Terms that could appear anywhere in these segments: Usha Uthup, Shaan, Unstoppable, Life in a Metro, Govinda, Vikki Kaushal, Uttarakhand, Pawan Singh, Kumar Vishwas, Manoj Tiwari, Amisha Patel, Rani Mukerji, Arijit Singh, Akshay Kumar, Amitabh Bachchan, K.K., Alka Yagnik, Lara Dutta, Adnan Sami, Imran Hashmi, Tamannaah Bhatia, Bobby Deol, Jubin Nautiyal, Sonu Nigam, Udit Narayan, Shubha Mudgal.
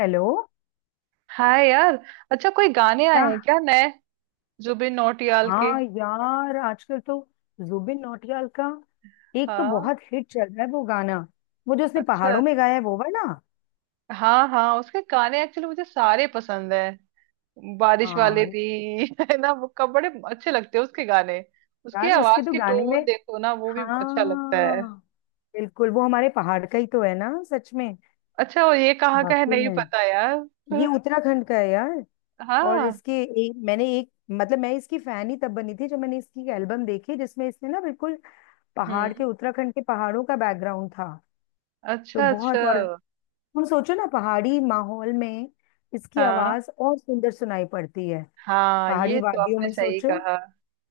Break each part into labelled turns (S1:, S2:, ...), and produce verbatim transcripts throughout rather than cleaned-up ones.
S1: Hello.
S2: Hi यार। अच्छा, कोई गाने आए
S1: क्या?
S2: हैं क्या नए, जुबिन नौटियाल के?
S1: हाँ यार, आजकल तो जुबिन नौटियाल का एक तो
S2: हाँ।
S1: बहुत हिट चल रहा है वो गाना। वो जो उसने
S2: अच्छा।
S1: पहाड़ों में गाया है वो वाला।
S2: हाँ हाँ, उसके गाने एक्चुअली मुझे सारे पसंद है, बारिश वाले
S1: हाँ
S2: भी। है ना, वो कब बड़े अच्छे लगते हैं उसके गाने। उसकी
S1: यार, उसके
S2: आवाज
S1: तो
S2: की
S1: गाने
S2: टोन
S1: में।
S2: देखो ना, वो भी अच्छा लगता है।
S1: हाँ, बिल्कुल वो हमारे पहाड़ का ही तो है ना, सच में।
S2: अच्छा, और ये कहाँ का है,
S1: वाकई
S2: नहीं
S1: में।
S2: पता यार।
S1: ये उत्तराखंड का है यार। और
S2: हाँ।
S1: इसके एक मैंने एक मतलब मैं इसकी फैन ही तब बनी थी जब मैंने इसकी एल्बम देखी जिसमें इसने ना बिल्कुल पहाड़
S2: हम्म।
S1: के उत्तराखंड के पहाड़ों का बैकग्राउंड था। तो
S2: अच्छा अच्छा।
S1: बहुत। और तुम सोचो ना, पहाड़ी माहौल में इसकी
S2: हाँ
S1: आवाज और सुंदर सुनाई पड़ती है।
S2: हाँ,
S1: पहाड़ी
S2: ये तो
S1: वादियों
S2: आपने
S1: में
S2: सही
S1: सोचो।
S2: कहा।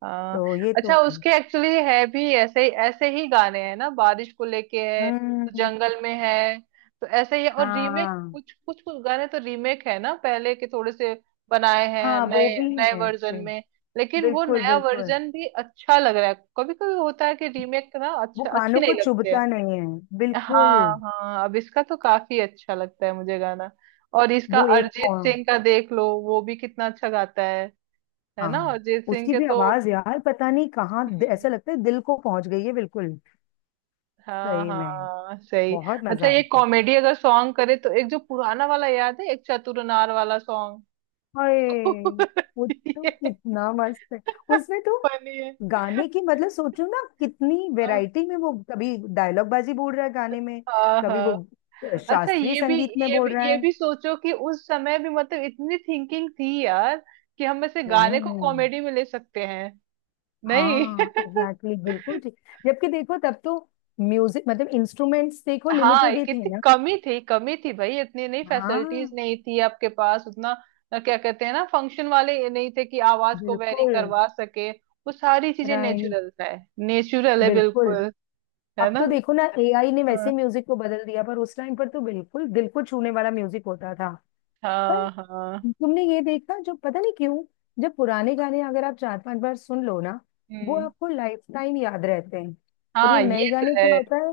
S2: हाँ।
S1: तो ये
S2: अच्छा,
S1: तो है।
S2: उसके एक्चुअली है भी ऐसे, ऐसे ही गाने हैं ना, बारिश को लेके है, तो
S1: हम्म।
S2: जंगल में है, तो ऐसे ही। और रीमेक
S1: हाँ
S2: कुछ कुछ कुछ गाने, तो रीमेक है ना पहले के, थोड़े से बनाए हैं
S1: हाँ, वो
S2: नए
S1: भी
S2: नए
S1: है
S2: वर्जन
S1: फिर।
S2: में। लेकिन वो
S1: बिल्कुल
S2: नया
S1: बिल्कुल,
S2: वर्जन भी अच्छा लग रहा है। कभी कभी होता है कि रीमेक ना
S1: वो
S2: अच्छा, अच्छी
S1: कानों को
S2: नहीं लगते हैं।
S1: चुभता नहीं है। बिल्कुल।
S2: हाँ हाँ, अब इसका तो काफी अच्छा लगता है मुझे गाना। और इसका
S1: वो एक पौ-
S2: अरिजीत सिंह का देख लो, वो भी कितना अच्छा गाता है। है ना,
S1: हाँ,
S2: अरिजीत सिंह
S1: उसकी
S2: के
S1: भी
S2: तो।
S1: आवाज यार, पता नहीं कहाँ। ऐसा
S2: हम्म।
S1: लगता है दिल को पहुंच गई है बिल्कुल।
S2: हाँ
S1: सही में।
S2: हाँ सही।
S1: बहुत मजा
S2: अच्छा, ये
S1: आता है।
S2: कॉमेडी अगर सॉन्ग करे तो, एक जो पुराना वाला याद है, एक चतुरनार वाला सॉन्ग।
S1: हाय, वो तो
S2: ये
S1: कितना मस्त है। उसमें तो
S2: फनी है।
S1: गाने की मतलब सोचो ना, कितनी
S2: हाँ
S1: वैरायटी में वो कभी डायलॉग बाजी बोल रहा है गाने में।
S2: हाँ
S1: कभी वो
S2: हाँ।
S1: अ,
S2: अच्छा
S1: शास्त्रीय
S2: ये भी
S1: संगीत में
S2: ये भी
S1: बोल रहा
S2: ये
S1: है।
S2: भी सोचो कि उस समय भी मतलब इतनी थिंकिंग थी यार, कि हम ऐसे गाने को
S1: हम्म।
S2: कॉमेडी में ले सकते हैं। नहीं।
S1: हाँ एग्जैक्टली exactly, बिल्कुल ठीक। जबकि देखो, तब तो म्यूजिक मतलब इंस्ट्रूमेंट्स देखो
S2: हाँ, ये
S1: लिमिटेड ही थे
S2: कितनी
S1: ना।
S2: कमी थी, कमी थी भाई, इतनी नहीं, फैसिलिटीज
S1: हाँ।
S2: नहीं थी आपके पास उतना। अ, क्या कहते हैं ना, फंक्शन वाले, ये नहीं थे कि आवाज को वेरी
S1: बिल्कुल।
S2: करवा सके, वो सारी चीजें
S1: राइट।
S2: नेचुरल है। नेचुरल है
S1: बिल्कुल।
S2: बिल्कुल। है
S1: अब
S2: ना।
S1: तो देखो ना, एआई ने वैसे
S2: हाँ
S1: म्यूजिक को बदल दिया, पर उस टाइम पर तो बिल्कुल दिल को छूने वाला म्यूजिक होता था। पर
S2: हाँ हाँ।
S1: तुमने ये देखा, जो पता नहीं क्यों जब पुराने गाने अगर आप चार पांच बार सुन लो ना, वो
S2: हम्म।
S1: आपको लाइफ टाइम याद रहते हैं। और ये
S2: हाँ ये
S1: नए
S2: तो
S1: गाने क्या
S2: है।
S1: होता है।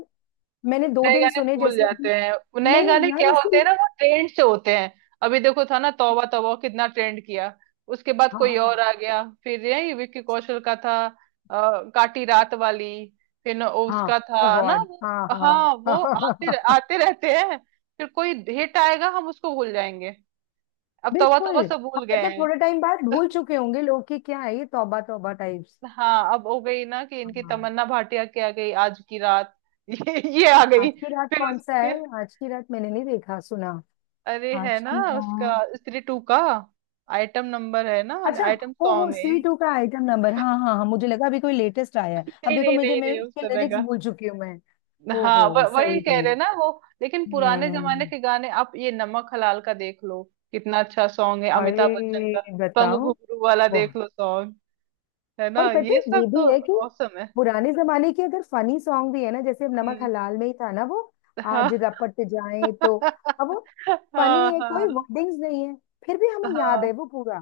S1: मैंने दो
S2: नए
S1: दिन
S2: गाने
S1: सुने
S2: भूल
S1: जैसे अभी।
S2: जाते हैं, वो नए
S1: नहीं
S2: गाने
S1: यार,
S2: क्या होते
S1: इसकी।
S2: हैं ना, वो ट्रेंड से होते हैं। अभी देखो था ना तौबा तौबा, कितना ट्रेंड किया। उसके बाद कोई और
S1: हाँ
S2: आ गया, फिर यही विक्की कौशल का था अ, काटी रात वाली। फिर न वो
S1: हाँ
S2: उसका
S1: ओ
S2: था ना
S1: गॉड
S2: वो।
S1: हाँ हाँ।
S2: हाँ, वो आते रह,
S1: हाँ।
S2: आते रहते हैं। फिर कोई हिट आएगा, हम उसको भूल जाएंगे। अब तौबा
S1: बिल्कुल।
S2: तौबा सब
S1: अब
S2: भूल गए
S1: मतलब
S2: हैं।
S1: थोड़े टाइम बाद भूल चुके होंगे लोग कि क्या है ये तौबा तौबा टाइप्स।
S2: हाँ, अब हो गई ना कि इनकी,
S1: हाँ।
S2: तमन्ना भाटिया की आ गई आज की रात ये ये आ
S1: आज
S2: गई
S1: की रात
S2: फिर
S1: कौन सा
S2: उसके।
S1: है, आज की रात मैंने नहीं देखा सुना।
S2: अरे है
S1: आज
S2: ना,
S1: की
S2: उसका
S1: रात।
S2: स्त्री टू का आइटम नंबर है ना,
S1: अच्छा।
S2: आइटम
S1: ओहो,
S2: सॉन्ग है।
S1: सी टू का आइटम नंबर, हाँ हाँ हाँ, मुझे लगा अभी कोई लेटेस्ट आया है। अब
S2: नहीं
S1: देखो
S2: नहीं
S1: मुझे,
S2: नहीं
S1: मैं
S2: नहीं, उस
S1: उसके
S2: तरह
S1: लिरिक्स
S2: का।
S1: भूल चुकी हूँ मैं।
S2: हाँ,
S1: ओहो,
S2: व- वही
S1: सही
S2: कह
S1: में।
S2: रहे हैं ना वो। लेकिन पुराने जमाने
S1: हम्म।
S2: के गाने, आप ये नमक हलाल का देख लो, कितना अच्छा सॉन्ग है
S1: अरे
S2: अमिताभ बच्चन का। पंग
S1: बताओ।
S2: घुंघरू वाला
S1: वाह।
S2: देख लो सॉन्ग, है
S1: और
S2: ना।
S1: पता है
S2: ये सब
S1: ये
S2: तो
S1: भी है कि
S2: औसम है।
S1: पुराने जमाने के अगर फनी सॉन्ग भी है ना, जैसे अब नमक
S2: हम्म।
S1: हलाल में ही था ना वो,
S2: हाँ।
S1: आज रपट जाए तो। अब वो फनी
S2: हाँ
S1: है, कोई
S2: हाँ
S1: वर्डिंग्स नहीं है, फिर भी हमें याद है
S2: हाँ
S1: वो पूरा।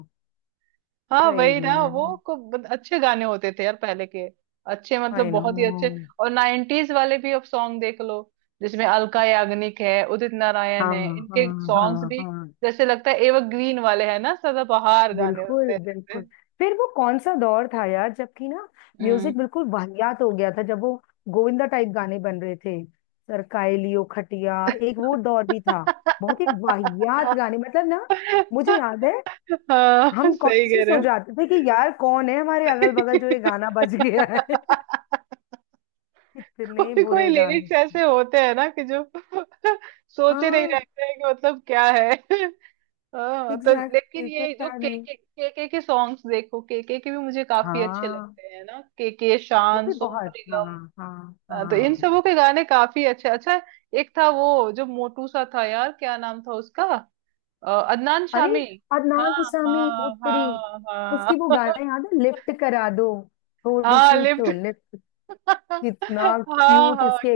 S2: हाँ,
S1: सही
S2: वही ना
S1: में।
S2: वो को ब- अच्छे गाने होते थे यार पहले के, अच्छे मतलब
S1: आई नो।
S2: बहुत ही अच्छे। और नाइन्टीज वाले भी अब सॉन्ग देख लो, जिसमें अलका याग्निक है, उदित नारायण
S1: हाँ
S2: है, इनके
S1: हाँ
S2: सॉन्ग्स
S1: हाँ
S2: भी
S1: हाँ।
S2: जैसे लगता है एवरग्रीन वाले हैं ना, सदाबहार गाने होते
S1: बिल्कुल
S2: हैं जैसे।
S1: बिल्कुल। फिर वो कौन सा दौर था यार, जबकि ना
S2: हम्म।
S1: म्यूजिक बिल्कुल वाहियात हो गया था, जब वो गोविंदा टाइप गाने बन रहे थे। सरकाए लियो खटिया। एक वो दौर भी था। बहुत ही वाहियात गाने मतलब ना। मुझे याद है।
S2: हाँ
S1: हम
S2: सही कह
S1: कॉन्शियस
S2: रहे
S1: हो
S2: हो।
S1: जाते थे कि यार, कौन है हमारे अगल बगल जो ये गाना बज गया है। कितने
S2: कोई कोई
S1: बुरे गाने
S2: लिरिक्स
S1: थे।
S2: ऐसे होते हैं ना कि जो सोचे नहीं
S1: हाँ
S2: रहते हैं कि मतलब क्या है। हाँ, तो लेकिन
S1: एग्जैक्टली,
S2: ये जो
S1: पता
S2: के
S1: नहीं।
S2: के के के के सॉन्ग्स देखो, के के के भी मुझे काफी अच्छे
S1: हाँ,
S2: लगते हैं ना, के के
S1: वो
S2: शान,
S1: भी
S2: सोनू
S1: बहुत। हाँ।
S2: निगम।
S1: हाँ
S2: हाँ, तो इन
S1: हाँ।
S2: सबों के गाने काफी अच्छे। अच्छा, एक था वो जो मोटू सा था यार, क्या नाम था उसका। अ, अदनान
S1: अरे,
S2: शामी। हाँ
S1: अदनान सामी, वो
S2: हाँ
S1: तेरी।
S2: हाँ
S1: उसकी वो
S2: हाँ
S1: गाना याद है, लिफ्ट करा दो, थोड़ी
S2: हाँ,
S1: सी
S2: लिफ्ट।
S1: तो लिफ्ट। कितना
S2: हाँ
S1: क्यूट,
S2: हाँ,
S1: इसके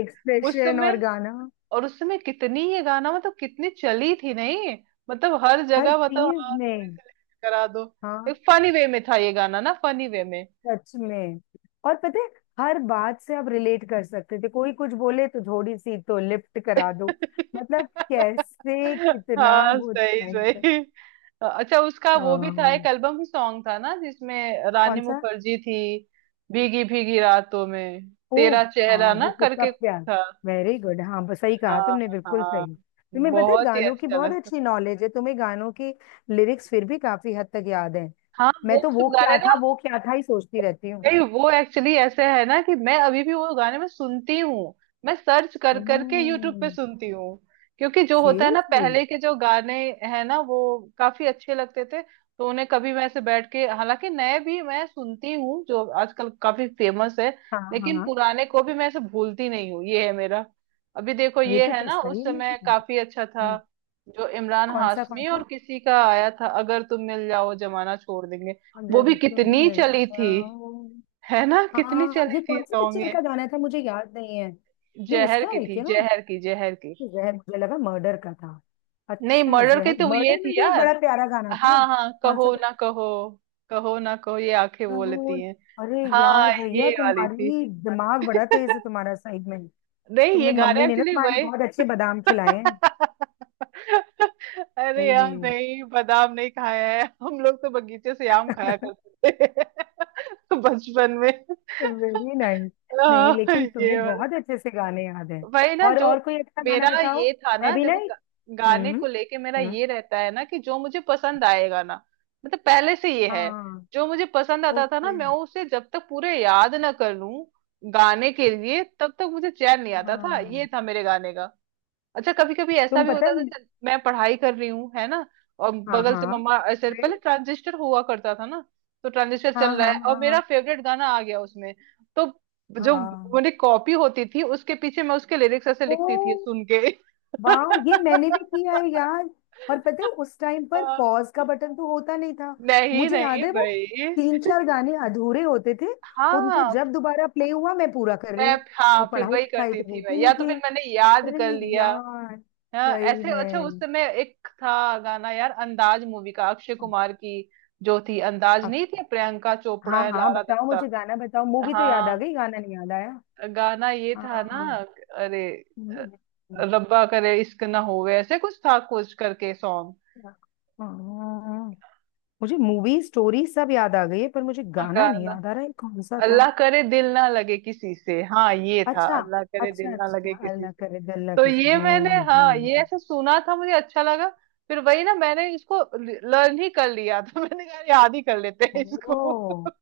S2: उस
S1: एक्सप्रेशन और
S2: समय।
S1: गाना।
S2: और उस समय कितनी ये गाना मतलब कितनी चली थी नहीं, मतलब हर
S1: हर
S2: जगह मतलब,
S1: चीज
S2: हाँ,
S1: में।
S2: करा दो।
S1: हाँ।
S2: एक फनी वे में था ये गाना ना, फनी वे में।
S1: सच में। और पता है, हर बात से आप रिलेट कर सकते थे, कोई कुछ बोले तो थोड़ी सी तो लिफ्ट करा दो। मतलब, कैसे कितना
S2: हाँ
S1: वो
S2: सही
S1: time पर-।
S2: सही। अच्छा, उसका वो भी था एक
S1: आ।
S2: एल्बम सॉन्ग था ना जिसमें रानी
S1: कौन सा?
S2: मुखर्जी थी, भीगी भीगी रातों में
S1: ओह।
S2: तेरा
S1: हाँ
S2: चेहरा
S1: वो
S2: ना,
S1: कितना
S2: करके
S1: प्यार।
S2: था।
S1: वेरी गुड हाँ, बस सही कहा
S2: हाँ
S1: तुमने, बिल्कुल
S2: हाँ,
S1: सही। तुम्हें पता है,
S2: बहुत ही
S1: गानों की
S2: अच्छा
S1: बहुत
S2: लगता।
S1: अच्छी नॉलेज है तुम्हें, गानों की लिरिक्स फिर भी काफी हद तक याद है।
S2: हाँ
S1: मैं
S2: वो
S1: तो वो
S2: सब गाने
S1: क्या
S2: ना,
S1: था वो क्या था ही सोचती रहती हूँ।
S2: नहीं वो एक्चुअली ऐसे है ना कि मैं अभी भी वो गाने में सुनती हूँ, मैं सर्च कर करके यूट्यूब पे
S1: हम्म।
S2: सुनती हूँ, क्योंकि जो होता है ना
S1: सीरियसली।
S2: पहले के जो गाने हैं ना, वो काफी अच्छे लगते थे, तो उन्हें कभी मैं ऐसे बैठ के, हालांकि नए भी मैं सुनती हूँ जो आजकल काफी फेमस है,
S1: हाँ
S2: लेकिन
S1: हाँ।
S2: पुराने को भी मैं ऐसे भूलती नहीं हूँ, ये है मेरा। अभी देखो
S1: ये
S2: ये
S1: तो,
S2: है
S1: तो
S2: ना, उस
S1: सही में।
S2: समय काफी अच्छा था
S1: हम्म।
S2: जो इमरान
S1: कौन सा कौन
S2: हाशमी और
S1: सा।
S2: किसी का आया था, अगर तुम मिल जाओ जमाना छोड़ देंगे। वो भी
S1: अगर तुम
S2: कितनी
S1: मिल
S2: चली थी,
S1: जाओ।
S2: है ना, कितनी
S1: हाँ,
S2: चली
S1: ये
S2: थी
S1: कौन सी
S2: सॉन्ग
S1: पिक्चर
S2: ये।
S1: का गाना था मुझे याद नहीं है। ये
S2: जहर
S1: उसका
S2: की
S1: है
S2: थी,
S1: क्या?
S2: जहर की, जहर की।
S1: जहर, मुझे लगा मर्डर का था।
S2: नहीं
S1: अच्छा,
S2: मर्डर की
S1: जहर।
S2: तो वो ये
S1: मर्डर
S2: थी
S1: में भी एक
S2: यार,
S1: बड़ा प्यारा गाना था।
S2: हाँ हाँ,
S1: कौन सा
S2: कहो
S1: गाना
S2: ना कहो, कहो ना कहो ये आंखें
S1: था वो?
S2: बोलती हैं।
S1: अरे यार
S2: हाँ, ये
S1: भैया,
S2: वाली थी।
S1: तुम्हारी दिमाग बड़ा तेज है, तुम्हारा साइड में।
S2: नहीं ये
S1: तुम्हें
S2: गाना
S1: मम्मी ने ना
S2: एक्चुअली
S1: तुम्हारे लिए
S2: वही।
S1: बहुत अच्छे बादाम खिलाए हैं।
S2: अरे यार, नहीं बादाम नहीं खाया है, हम लोग तो बगीचे से आम खाया करते थे बचपन में।
S1: Very nice. नहीं
S2: आह,
S1: लेकिन
S2: ये
S1: तुम्हें
S2: वाला,
S1: बहुत अच्छे से गाने याद हैं।
S2: वही ना
S1: और
S2: जो,
S1: और कोई अच्छा
S2: मेरा
S1: गाना बताओ।
S2: ये था
S1: मैं
S2: ना
S1: भी
S2: देखो
S1: नहीं।
S2: गा- गाने
S1: हम्म।
S2: को लेके, मेरा
S1: हम्म।
S2: ये रहता है ना कि जो मुझे पसंद आएगा ना, मतलब पहले से ये है,
S1: हाँ।
S2: जो मुझे पसंद आता था ना,
S1: ओके।
S2: मैं उसे जब तक पूरे याद ना कर लूं गाने के लिए, तब तक मुझे चैन नहीं आता था, ये
S1: हाँ।
S2: था मेरे गाने का। अच्छा, कभी कभी ऐसा
S1: तुम
S2: भी
S1: पता
S2: होता था,
S1: नहीं।
S2: चल मैं पढ़ाई कर रही हूँ है ना, और
S1: हाँ
S2: बगल से
S1: हाँ।
S2: मम्मा ऐसे, पहले
S1: फिर।
S2: ट्रांजिस्टर हुआ करता था ना, तो ट्रांजिस्टर
S1: हाँ
S2: चल रहा
S1: हाँ
S2: है और
S1: हाँ
S2: मेरा
S1: हाँ।
S2: फेवरेट गाना आ गया उसमें, तो जो
S1: हाँ।
S2: मेरी कॉपी होती थी उसके पीछे मैं उसके लिरिक्स ऐसे
S1: ओ।
S2: लिखती थी सुन के।
S1: वाह। ये मैंने भी किया है यार। और पता है उस टाइम पर
S2: हाँ,
S1: पॉज का बटन तो होता नहीं था।
S2: नहीं
S1: मुझे
S2: नहीं
S1: याद है वो,
S2: भाई।
S1: तीन चार गाने अधूरे होते थे। उनको
S2: हाँ
S1: जब दोबारा प्ले हुआ, मैं पूरा कर रही
S2: मैं
S1: हूँ।
S2: हाँ,
S1: और
S2: फिर
S1: पढ़ाई
S2: वही
S1: लिखाई
S2: करती
S1: तो
S2: थी मैं,
S1: होती
S2: या
S1: नहीं
S2: तो
S1: थी।
S2: फिर मैंने याद कर
S1: अरे
S2: लिया।
S1: यार।
S2: हाँ,
S1: सही
S2: ऐसे। अच्छा, उस
S1: में।
S2: समय एक था गाना यार, अंदाज मूवी का, अक्षय कुमार की, जो थी अंदाज,
S1: अ-
S2: नहीं थी, प्रियंका
S1: हाँ
S2: चोपड़ा है,
S1: हाँ,
S2: लारा
S1: बताओ,
S2: दत्ता।
S1: मुझे गाना बताओ। मूवी तो याद आ
S2: हाँ,
S1: गई, गाना नहीं याद आया।
S2: गाना ये
S1: हाँ।
S2: था ना।
S1: हाँ।
S2: अरे
S1: हम्म।
S2: अ,
S1: हम्म।
S2: रब्बा करे इश्क ना होवे, ऐसे कुछ था कुछ करके सॉन्ग।
S1: हम्म। हाँ, मुझे मूवी स्टोरी सब याद आ गई है पर मुझे गाना नहीं
S2: गाना
S1: याद आ रहा है कौन सा था।
S2: अल्लाह करे दिल ना लगे किसी से, हाँ ये था,
S1: अच्छा।
S2: अल्लाह करे
S1: अच्छा,
S2: दिल ना लगे
S1: अच्छा
S2: किसी
S1: अल्लाह
S2: से।
S1: करे, अल्लाह
S2: तो
S1: के साथ।
S2: ये मैंने,
S1: हम्म
S2: हाँ ये
S1: हम्म।
S2: ऐसे सुना था, मुझे अच्छा लगा, फिर वही ना मैंने इसको लर्न ही कर लिया था। मैंने कहा याद ही कर लेते हैं इसको।
S1: ओ।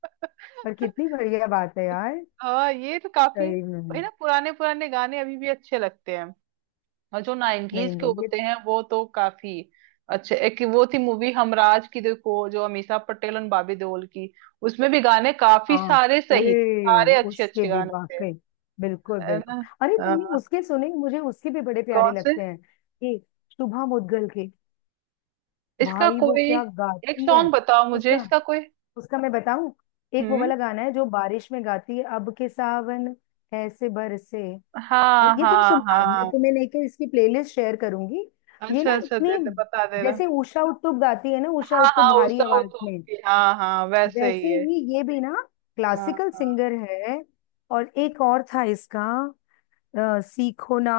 S1: पर कितनी बढ़िया बात है यार।
S2: हाँ ये तो काफी,
S1: सही में।
S2: वही ना, पुराने पुराने गाने अभी भी अच्छे लगते हैं। और जो
S1: नहीं
S2: नाइनटीज के
S1: नहीं, ये
S2: होते
S1: तो।
S2: हैं वो तो काफी अच्छे। एक वो थी मूवी हमराज की देखो, जो अमीषा पटेल और बॉबी देओल की, उसमें भी गाने काफी
S1: हाँ।
S2: सारे
S1: ओए,
S2: सही थे, सारे अच्छे
S1: उसके
S2: अच्छे
S1: भी
S2: गाने थे,
S1: वाकई। बिल्कुल
S2: है
S1: बिल्कुल।
S2: ना।
S1: अरे तुमने
S2: हाँ,
S1: उसके सुने? मुझे उसके भी बड़े प्यारे
S2: कौन से।
S1: लगते हैं, कि शुभा मुद्गल के।
S2: इसका
S1: भाई वो
S2: कोई
S1: क्या
S2: एक
S1: गाती है।
S2: सॉन्ग बताओ मुझे,
S1: उसका
S2: इसका कोई।
S1: उसका मैं बताऊं। एक वो
S2: हम्म।
S1: वाला गाना है जो बारिश में गाती है, अब के सावन ऐसे बरसे। और
S2: हाँ
S1: ये तुम
S2: हाँ
S1: सुनना, मैं
S2: हाँ।
S1: तुम्हें लेके इसकी प्लेलिस्ट शेयर करूंगी। ये
S2: अच्छा
S1: ना
S2: अच्छा, दे
S1: इतनी,
S2: दे, बता दे रहा।
S1: जैसे उषा उत्तुप गाती है ना, उषा
S2: हाँ
S1: उत्तुप
S2: हाँ, वो
S1: भारी आवाज
S2: साउथ
S1: में।
S2: की, हाँ हाँ, वैसे ही
S1: वैसे
S2: है।
S1: ही ये भी ना
S2: हाँ
S1: क्लासिकल
S2: हाँ।
S1: सिंगर है। और एक और था इसका, अ, सीखो ना,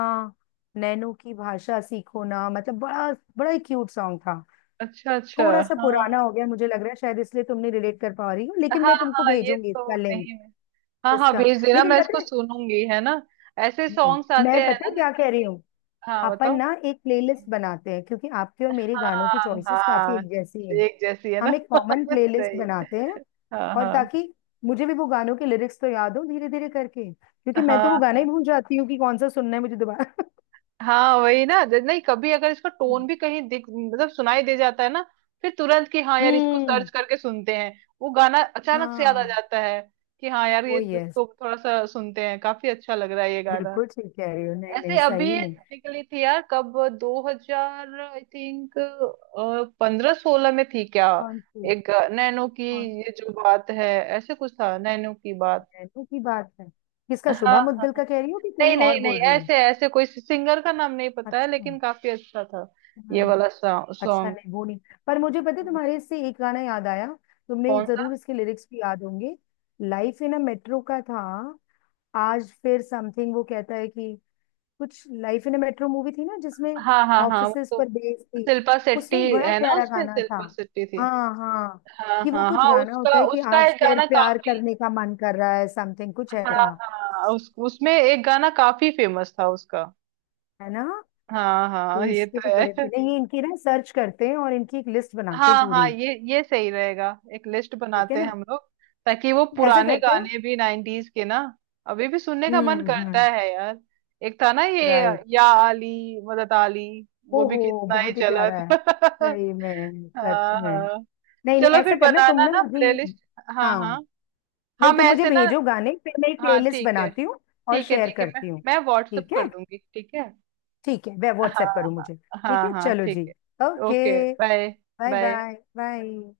S1: नैनो की भाषा सीखो ना, मतलब बड़ा, बड़ा ही क्यूट सॉन्ग था।
S2: अच्छा अच्छा।
S1: थोड़ा सा पुराना
S2: हाँ
S1: हो गया मुझे लग रहा है शायद, इसलिए तुम नहीं रिलेट कर पा रही हो, लेकिन
S2: हाँ
S1: मैं तुमको
S2: हाँ, ये
S1: भेजूंगी
S2: तो
S1: इसका लिंक।
S2: नहीं है। हाँ हाँ,
S1: इसका।
S2: भेज देना,
S1: लेकिन
S2: मैं इसको
S1: पता है,
S2: सुनूंगी, है ना। ऐसे सॉन्ग्स
S1: मैं
S2: आते हैं
S1: पता
S2: ना,
S1: है क्या
S2: जैसे
S1: कह रही
S2: कि,
S1: हूँ,
S2: हाँ
S1: अपन
S2: बताओ।
S1: ना एक प्लेलिस्ट बनाते हैं, क्योंकि आपके और मेरे गानों की
S2: हाँ
S1: चॉइसेस काफी
S2: हाँ,
S1: एक जैसी हैं।
S2: एक जैसी है ना।
S1: हम एक कॉमन प्लेलिस्ट
S2: सही।
S1: बनाते हैं,
S2: हाँ
S1: और
S2: हाँ
S1: ताकि मुझे भी वो गानों के लिरिक्स तो याद हो धीरे धीरे करके, क्योंकि मैं तो वो गाना
S2: हाँ।
S1: ही भूल जाती हूँ कि कौन सा सुनना है मुझे दोबारा।
S2: हाँ वही ना, ज- नहीं, कभी अगर इसका टोन भी कहीं दिख, मतलब सुनाई दे जाता है ना, फिर तुरंत कि हाँ यार इसको
S1: हम्म।
S2: सर्च करके सुनते हैं, वो गाना अचानक से याद आ
S1: हाँ।
S2: जाता है कि हाँ यार, ये
S1: वो यस,
S2: इसको थोड़ा सा सुनते हैं, काफी अच्छा लग रहा है ये गाना।
S1: बिल्कुल ठीक कह रही हो। नहीं नहीं,
S2: ऐसे अभी
S1: सही में।
S2: निकली थी यार, कब, दो हजार आई थिंक पंद्रह सोलह में थी क्या,
S1: कौन सी
S2: एक नैनो की,
S1: कौन सी।
S2: ये जो बात है, ऐसे कुछ था नैनो की बात।
S1: नैनो की बात है। किसका, शुभा
S2: हाँ,
S1: मुद्गल का कह रही हो कि कोई
S2: नहीं नहीं
S1: और बोल
S2: नहीं
S1: रही हो?
S2: ऐसे, ऐसे कोई सिंगर का नाम नहीं पता है,
S1: अच्छा।
S2: लेकिन काफी अच्छा था
S1: हाँ।
S2: ये वाला
S1: अच्छा
S2: सॉन्ग।
S1: नहीं, वो नहीं। पर मुझे पता है, तुम्हारे इससे एक गाना याद आया, तुमने
S2: कौन सा।
S1: जरूर इसके लिरिक्स भी याद होंगे। लाइफ इन अ मेट्रो का था, आज फिर समथिंग वो कहता है कि कुछ। Life in a metro movie थी ना, जिसमें
S2: हाँ हाँ हाँ वो
S1: ऑफिसेस
S2: तो,
S1: पर बेस्ड थी।
S2: शिल्पा शेट्टी
S1: उसमें एक बड़ा
S2: है ना,
S1: प्यारा
S2: उसमें
S1: गाना था।
S2: शिल्पा शेट्टी थी।
S1: हाँ हाँ।
S2: हाँ
S1: कि वो
S2: हाँ
S1: कुछ
S2: हाँ
S1: गाना होता
S2: उसका,
S1: है कि
S2: उसका
S1: आज
S2: एक
S1: फिर
S2: गाना
S1: प्यार
S2: काफी,
S1: करने का मन कर रहा है, समथिंग कुछ
S2: हाँ
S1: ऐसा।
S2: हाँ, उस उसमें एक गाना काफी फेमस था उसका।
S1: है ना।
S2: हाँ
S1: तो
S2: हाँ ये
S1: इसके
S2: तो
S1: भी बड़े,
S2: है।
S1: नहीं इनकी ना सर्च करते हैं और इनकी एक लिस्ट बनाते हैं
S2: हाँ हाँ
S1: पूरी।
S2: ये ये सही रहेगा, एक लिस्ट
S1: ठीक है
S2: बनाते हैं
S1: ना।
S2: हम लोग, ताकि वो
S1: ऐसा
S2: पुराने
S1: करते हैं।
S2: गाने भी, नाइनटीज के ना अभी भी सुनने का मन
S1: हम्म
S2: करता
S1: हम्म।
S2: है यार। एक था ना ये,
S1: राइट।
S2: या आली, मदद आली, वो भी
S1: ओहो,
S2: कितना ही
S1: बहुत ही
S2: चला
S1: प्यारा है।
S2: था।
S1: सही में, सच
S2: हाँ
S1: में।
S2: हाँ,
S1: नहीं नहीं,
S2: चलो फिर
S1: ऐसा करना तुम
S2: बनाना
S1: ना
S2: ना
S1: मुझे ये-।
S2: प्लेलिस्ट। हाँ
S1: हाँ।
S2: हाँ हाँ,
S1: नहीं
S2: मैं
S1: तुम मुझे
S2: ऐसे ना,
S1: भेजो गाने, फिर मैं एक
S2: हाँ
S1: प्लेलिस्ट
S2: ठीक है।
S1: बनाती हूँ और
S2: ठीक है
S1: शेयर
S2: ठीक है, मैं
S1: करती हूँ।
S2: मैं व्हाट्सअप
S1: ठीक है।
S2: कर दूंगी, ठीक है।
S1: ठीक है, मैं
S2: हाँ
S1: व्हाट्सएप करूँ मुझे,
S2: हाँ
S1: ठीक
S2: हाँ
S1: है,
S2: हाँ,
S1: चलो
S2: ठीक
S1: जी।
S2: है,
S1: okay,
S2: okay bye.
S1: Bye bye
S2: bye.
S1: Bye.